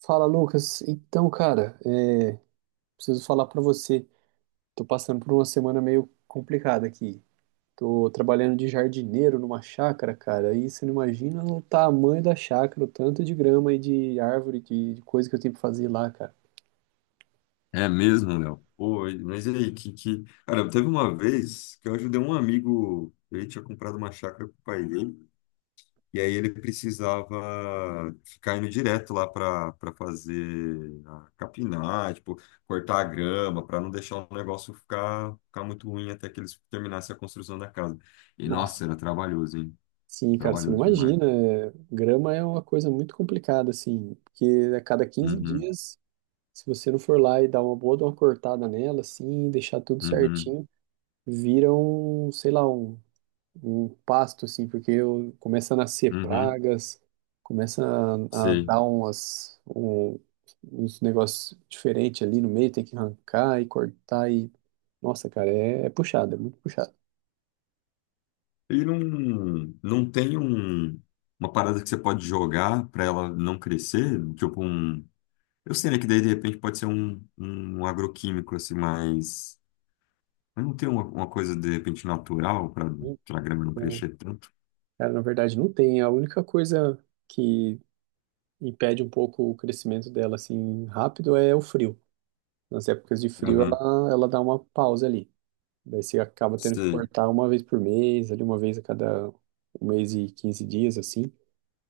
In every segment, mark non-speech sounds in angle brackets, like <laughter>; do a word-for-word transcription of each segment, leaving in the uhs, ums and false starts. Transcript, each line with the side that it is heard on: right: Fala, Lucas. Então, cara, é, preciso falar pra você. Tô passando por uma semana meio complicada aqui. Tô trabalhando de jardineiro numa chácara, cara. E você não imagina o tamanho da chácara, o tanto de grama e de árvore, de, de coisa que eu tenho que fazer lá, cara.
left: É mesmo, Léo? Pô, e- mas e aí, que, que... Cara, teve uma vez que eu ajudei um amigo, ele tinha comprado uma chácara pro pai dele, e aí ele precisava ficar indo direto lá para para fazer, a capinar, tipo, cortar a grama, para não deixar o negócio ficar, ficar muito ruim até que eles terminassem a construção da casa. E, nossa,
right: Nossa.
left: era trabalhoso, hein?
right: Sim, cara, você não
left: Trabalhoso demais.
right: imagina. é, Grama é uma coisa muito complicada, assim, porque a cada quinze
left: Uhum,
right: dias, se você não for lá e dar uma boa, dar uma cortada nela, assim, e deixar tudo
left: uhum,
right: certinho, vira um, sei lá, um um pasto, assim, porque eu, começa a nascer
left: uhum,
right: pragas, começa a, a
left: sim.
right: dar umas, um- uns negócios diferentes ali no meio, tem que arrancar e cortar e... Nossa, cara, é, é puxado, é muito puxado.
left: Ele não, não tem um, uma parada que você pode jogar para ela não crescer, tipo um. Eu sei, né, que daí de repente pode ser um, um agroquímico, assim, mas. Mas não tem uma, uma coisa de repente natural para
right: Então,
left: a grama não crescer tanto.
right: cara, na verdade não tem. A única coisa que impede um pouco o crescimento dela, assim, rápido é o frio. Nas épocas de frio,
left: Aham,
right: ela, ela dá uma pausa ali. Daí você acaba tendo que
left: sei.
right: cortar uma vez por mês, ali uma vez a cada um mês e quinze dias, assim.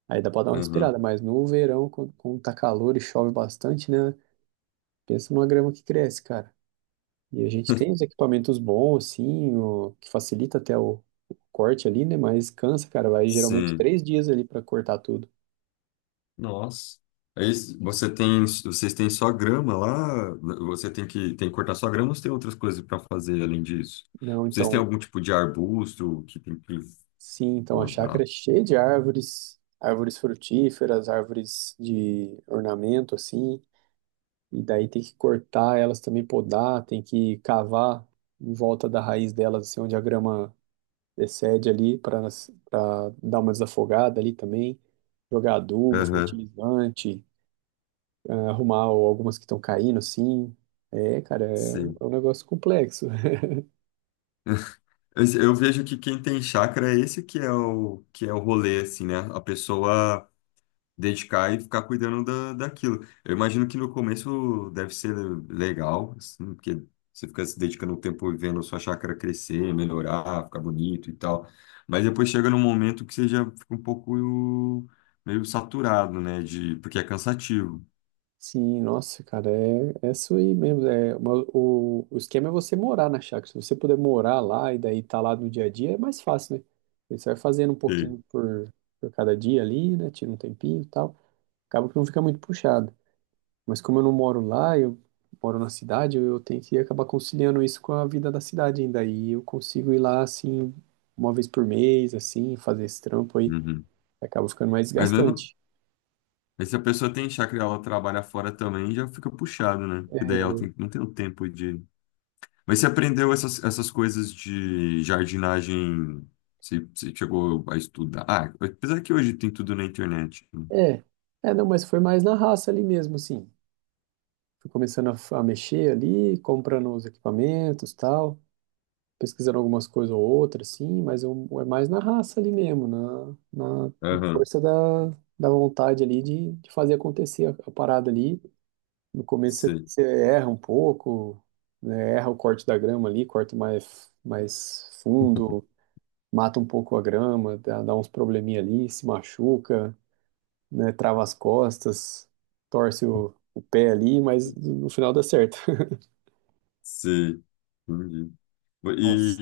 right: Aí dá pra dar uma
left: Aham,
right: respirada, mas no verão, quando, quando tá calor e chove bastante, né? Pensa numa grama que cresce, cara. E a gente tem os equipamentos bons, assim, o, que facilita até o, o corte ali, né? Mas cansa, cara. Vai geralmente
left: sim.
right: três dias ali pra cortar tudo.
left: Nossa. Aí você tem, vocês têm só grama lá? Você tem que, tem que cortar só grama ou você tem outras coisas para fazer além disso?
right: Não,
left: Vocês têm
right: então,
left: algum tipo de arbusto que tem que
right: sim, então a chácara
left: podar?
right: é cheia de árvores, árvores frutíferas, árvores de ornamento, assim, e daí tem que cortar elas também, podar, tem que cavar em volta da raiz delas, assim, onde a grama excede ali para dar uma desafogada ali também, jogar adubo,
left: Aham.
right: fertilizante, ah, arrumar o- algumas que estão caindo, sim. É, cara, é, um
left: Sim.
right: é um negócio complexo. <laughs>
left: Eu, eu vejo que quem tem chácara é esse que é o que é o rolê, assim, né? A pessoa dedicar e ficar cuidando da, daquilo. Eu imagino que no começo deve ser legal, assim, porque você fica se dedicando o tempo e vendo a sua chácara crescer, melhorar, ficar bonito e tal. Mas depois chega num momento que você já fica um pouco meio saturado, né? De, porque é cansativo.
right: Sim, nossa, cara, é, é isso aí mesmo. É, uma- o, o esquema é você morar na chácara. Se você puder morar lá e daí tá lá no dia a dia, é mais fácil, né? Você vai fazendo um
left: Sim.
right: pouquinho por, por cada dia ali, né? Tira um tempinho e tal. Acaba que não fica muito puxado. Mas como eu não moro lá, eu moro na cidade, eu eu tenho que acabar conciliando isso com a vida da cidade ainda. E eu consigo ir lá, assim, uma vez por mês, assim, fazer esse trampo aí.
left: Uhum.
right: Acaba ficando mais
left: Mas mesmo
right: desgastante.
left: Mas se a pessoa tem chácara e ela trabalha fora também, já fica puxado, né? Porque daí ela tem- não tem o tempo de. Mas você aprendeu essas, essas coisas de jardinagem? Você, você chegou a estudar? Ah, apesar que hoje tem tudo na internet, né?
right: É, é, não, mas foi mais na raça ali mesmo, assim. Fui começando a, f- a mexer ali, comprando os equipamentos, tal, pesquisando algumas coisas ou outras, assim, mas eu, é mais na raça ali mesmo, na, na, na
left: Aham,
right: força da, da vontade ali de, de fazer acontecer a, a parada ali. No começo você,
left: sei,
right: você erra um pouco, né? Erra o corte da grama ali, corta mais, mais fundo, mata um pouco a grama, dá, dá uns probleminha ali, se machuca, né? Trava as costas, torce o, o pé ali, mas no final dá certo. <laughs>
left: sei. Entendi. E,
right: Nossa.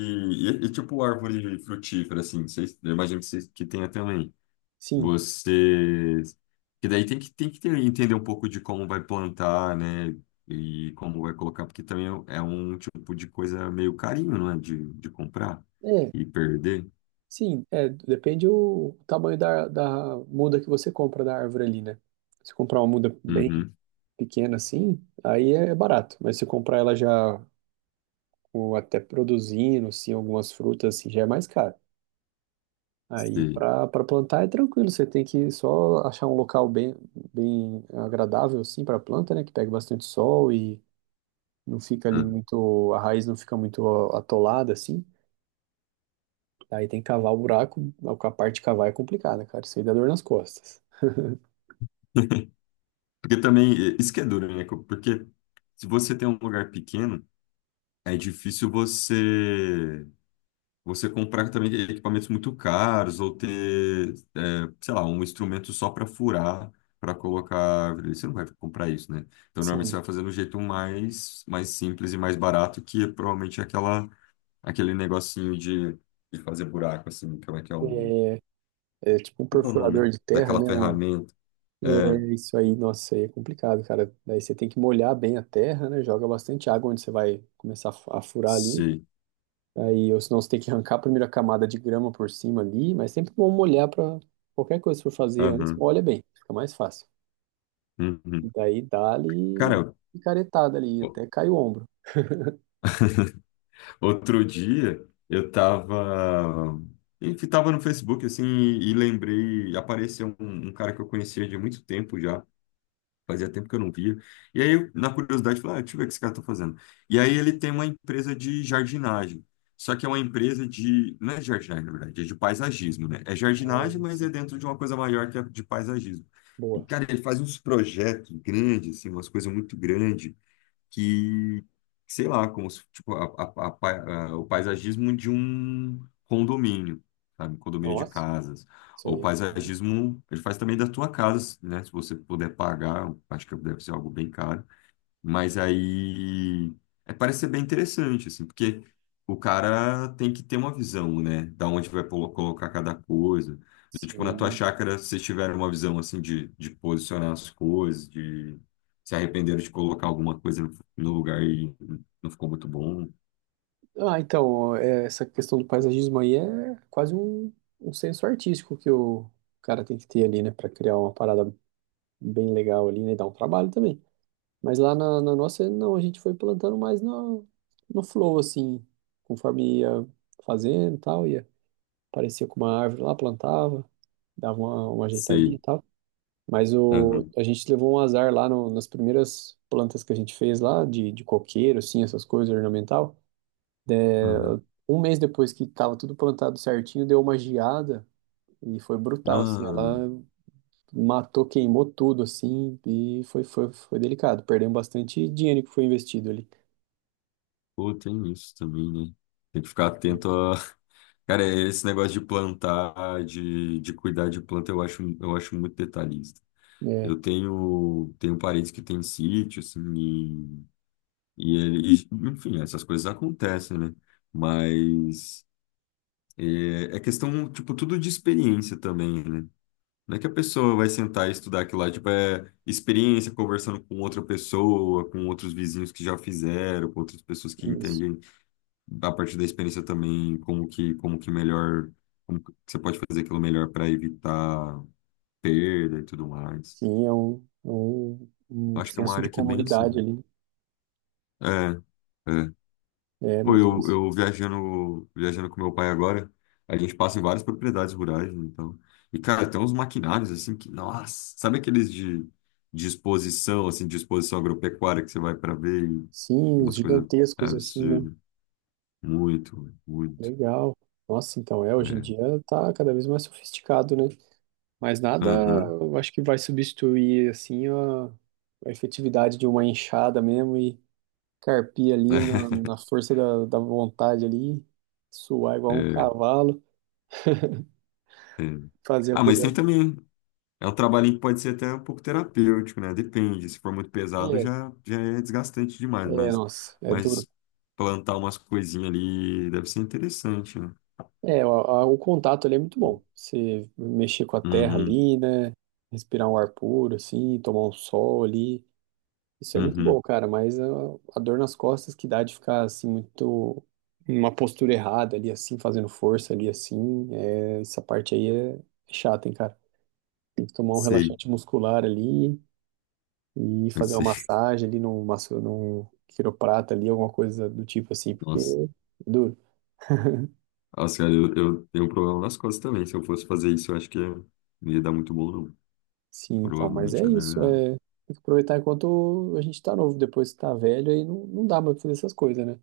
left: e- e, tipo árvore frutífera, assim, vocês, eu imagino que, vocês, que tenha também.
right: Sim,
left: Você. Que daí tem que, tem que ter- entender um pouco de como vai plantar, né? E como vai colocar, porque também é um tipo de coisa meio carinho, não é? De, de comprar
right: é,
left: e perder.
right: sim, é, depende o tamanho da, da muda que você compra da árvore ali, né? Se comprar uma muda bem
left: Uhum,
right: pequena assim, aí é barato, mas se comprar ela já ou até produzindo, assim, algumas frutas, assim, já é mais caro. Aí
left: sei.
right: para para plantar é tranquilo, você tem que só achar um local bem bem agradável assim para planta, né, que pega bastante sol e não fica ali
left: Ah.
right: muito a raiz não fica muito a- atolada assim. Aí tem que cavar o buraco, a parte de cavar é complicada, cara, isso aí dá dor nas costas.
left: <laughs> Porque também, eh, isso que é duro, né? Porque se você tem um lugar pequeno, é difícil você. Você comprar também equipamentos muito caros ou ter, é, sei lá, um instrumento só para furar, para colocar árvore. Você não vai comprar isso, né? Então, normalmente você
right: Sim,
left: vai fazer do jeito mais, mais simples e mais barato, que é provavelmente aquela, aquele negocinho de, de fazer buraco, assim, como é que é um...
right: é, é tipo um
left: Como é o
right: perfurador
left: nome?
right: de terra,
left: Daquela
right: né, um,
left: ferramenta. É,
right: é isso aí, nossa, isso aí é complicado, cara. Daí você tem que molhar bem a terra, né? Joga bastante água onde você vai começar a fu- a furar ali.
left: sei.
right: Aí, ou senão você tem que arrancar a primeira camada de grama por cima ali, mas sempre bom molhar para qualquer coisa que for fazer antes,
left: Aham.
right: molha bem, fica mais fácil. E
left: Uhum.
right: daí dá-lhe
left: Cara,
right: picaretada ali, até cai o ombro.
left: outro dia eu tava, enfim, tava no Facebook assim e, e lembrei, apareceu um, um cara que eu conhecia de muito tempo já, fazia tempo que eu não via. E aí, eu, na curiosidade, falei, ah, deixa eu ver o que esse cara tá fazendo. E aí ele tem uma empresa de jardinagem. Só que é uma empresa de, não é jardinagem, na verdade, é de paisagismo, né? É
right: Ah,
left: jardinagem, mas é
right: sim.
left: dentro de uma coisa maior que é de paisagismo. E,
right: Boa.
left: cara, ele faz uns projetos grandes, assim, umas coisas muito grandes que, sei lá, como se, tipo, a- a- a pa- a- o paisagismo de um condomínio, sabe? Condomínio de
right: Nossa,
left: casas.
right: isso
left: Ou
right: aí é bom.
left: paisagismo, ele faz também da tua casa, né? Se você puder pagar, acho que deve ser algo bem caro. Mas aí é, parece ser bem interessante, assim, porque o cara tem que ter uma visão, né? Da onde vai polo- colocar cada coisa. E, tipo, na tua
right: Sim,
left: chácara, se vocês tiveram uma visão, assim, de, de posicionar as coisas, de se arrependeram de colocar alguma coisa no, no lugar e não ficou muito bom.
right: ah, então, é, essa questão do paisagismo aí é quase um, um, senso artístico que o cara tem que ter ali, né, para criar uma parada bem legal ali, né, e dar um trabalho também. Mas lá na, na nossa, não, a gente foi plantando mais no, no flow, assim, conforme ia fazendo e tal, ia, aparecia com uma árvore lá, plantava, dava uma, uma ajeitadinha
left: Sei.
right: e tal. Mas o,
left: Aham,
right: a gente levou um azar lá no- nas primeiras plantas que a gente fez lá, de, de coqueiro, assim, essas coisas ornamental.
left: aham.
right: Um mês depois que tava tudo plantado certinho, deu uma geada e foi brutal, assim.
left: Ah,
right: Ela matou, queimou tudo, assim, e foi, foi, foi delicado. Perdemos bastante dinheiro que foi investido ali.
left: pô, tem isso também, né? Tem que ficar atento a. <laughs> Cara, esse negócio de plantar, de, de cuidar de planta, eu acho, eu acho muito detalhista.
right: É,
left: Eu tenho, tenho parentes que têm sítio, assim, e, e, ele, e, enfim, essas coisas acontecem, né? Mas é, é questão, tipo, tudo de experiência também, né? Não é que a pessoa vai sentar e estudar aquilo lá, tipo, é experiência conversando com outra pessoa, com outros vizinhos que já fizeram, com outras pessoas que
right: isso.
left: entendem a partir da experiência também como que, como que melhor, como que você pode fazer aquilo melhor para evitar perda e tudo mais.
right: Sim, é um, é um, um
left: Acho que é uma
right: senso
left: área
right: de
left: que é bem assim.
right: comunidade ali.
left: É, é.
right: É
left: Pô,
right: muito
left: eu,
right: isso.
left: eu viajando, viajando com meu pai agora, a gente passa em várias propriedades rurais, né, então. E, cara, tem uns maquinários assim que, nossa, sabe aqueles de, de exposição, assim, de exposição agropecuária que você vai para ver e
right: Sim, os
left: umas coisas
right: gigantescos, assim, né?
left: absurdas. Muito, muito.
right: Legal. Nossa, então é, hoje em
left: É.
right: dia tá cada vez mais sofisticado, né? Mas nada,
left: Aham.
right: eu acho que vai substituir, assim, a, a efetividade de uma enxada mesmo e, carpir ali na, na
left: <laughs>
right: força da, da vontade ali, suar igual um
left: É,
right: cavalo,
left: é.
right: fazer a
left: Ah, mas
right: coisa.
left: tem também. É um trabalhinho que pode ser até um pouco terapêutico, né? Depende. Se for muito pesado,
right: É,
left: já, já é desgastante demais,
right: é,
left: mas,
right: Nossa, é duro.
left: mas plantar umas coisinhas ali deve ser interessante, né?
right: É, o, a- o contato ali é muito bom. Você mexer com a terra
left: Uhum,
right: ali, né? Respirar um ar puro, assim, tomar um sol ali. Isso é muito bom,
left: uhum.
right: cara, mas a, a dor nas costas que dá de ficar, assim, muito. Numa postura errada ali, assim, fazendo força ali, assim. É, essa parte aí é é chata, hein, cara. Tem que tomar um
left: Sei,
right: relaxante muscular ali. E
left: eu
right: fazer uma
left: sei. <laughs>
right: massagem ali num, masso- num quiroprata ali, alguma coisa do tipo assim, porque
left: Nossa,
right: é duro.
left: nossa, cara, eu, eu tenho um problema nas costas também. Se eu fosse fazer isso, eu acho que ia- não ia dar muito bom, não.
right: Sim, então, mas
left: Provavelmente
right: é
left: ia dar
right: isso,
left: errado.
right: é, tem que aproveitar enquanto a gente tá novo, depois que tá velho, aí não, não dá mais pra fazer essas coisas, né?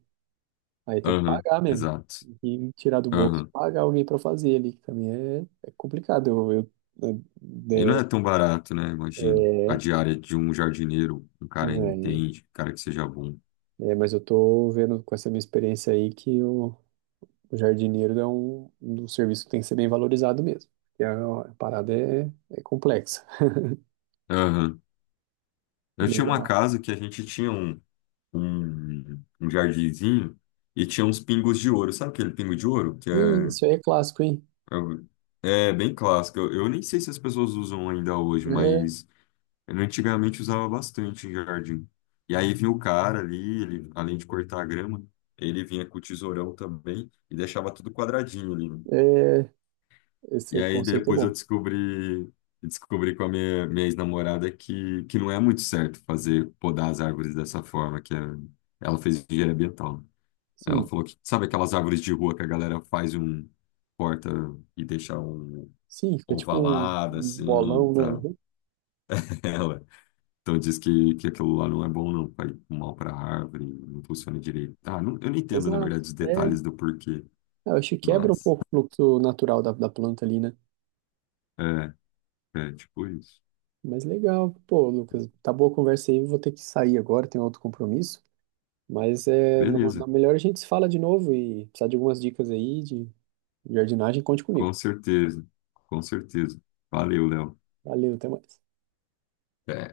right: Aí tem que
left: Aham,
right: pagar mesmo,
left: exato.
right: e tirar do bolso,
left: Aham.
right: pagar alguém pra fazer ali, que também é, é complicado, eu, eu-
left: E não é tão barato, né?
right: é,
left: Imagino. A
right: é,
left: diária de um jardineiro, um cara que
right: não é, né?
left: entende, um cara que seja bom.
right: É, mas eu tô vendo com essa minha experiência aí que eu o jardineiro é um, um serviço que tem que ser bem valorizado mesmo. Porque a, a parada é, é complexa.
left: Eu tinha uma
right: Legal.
left: casa que a gente tinha um, um, um jardinzinho e tinha uns pingos de ouro. Sabe aquele pingo de ouro? Que
right: Ih,
left: é,
right: isso aí é clássico, hein?
left: é, o- é bem clássico. Eu, eu nem sei se as pessoas usam ainda hoje,
right: É,
left: mas eu antigamente usava bastante em jardim. E aí vinha o cara ali, ele, além de cortar a grama, ele vinha com o tesourão também e deixava tudo quadradinho ali, né?
right: é,
left: E
right: esse
left: aí
right: conceito é
left: depois eu
right: bom.
left: descobri, descobri com a minha, minha ex-namorada que, que não é muito certo fazer podar as árvores dessa forma, que é- ela fez engenharia ambiental. Ela
right: Sim,
left: falou que, sabe aquelas árvores de rua que a galera faz um corta e deixa um
right: sim, fica tipo um,
left: ovalado
right: um
left: assim,
right: bolão, né?
left: tá?
right: Uhum.
left: <laughs> Ela. Então diz que, que aquilo lá não é bom não, faz um mal para a árvore, não funciona direito. Ah, não- eu não entendo, na
right: Exato.
left: verdade, os
right: É,
left: detalhes do porquê,
right: eu acho que quebra um
left: mas
right: pouco o fluxo natural da, da planta ali, né?
left: é, é tipo isso.
right: Mas legal, pô, Lucas, tá boa a conversa aí, vou ter que sair agora, tenho outro compromisso. Mas é, na
left: Beleza.
right: melhor a gente se fala de novo e precisar de algumas dicas aí de jardinagem, conte comigo.
left: Com certeza, com certeza. Valeu, Léo.
right: Valeu, até mais.
left: É,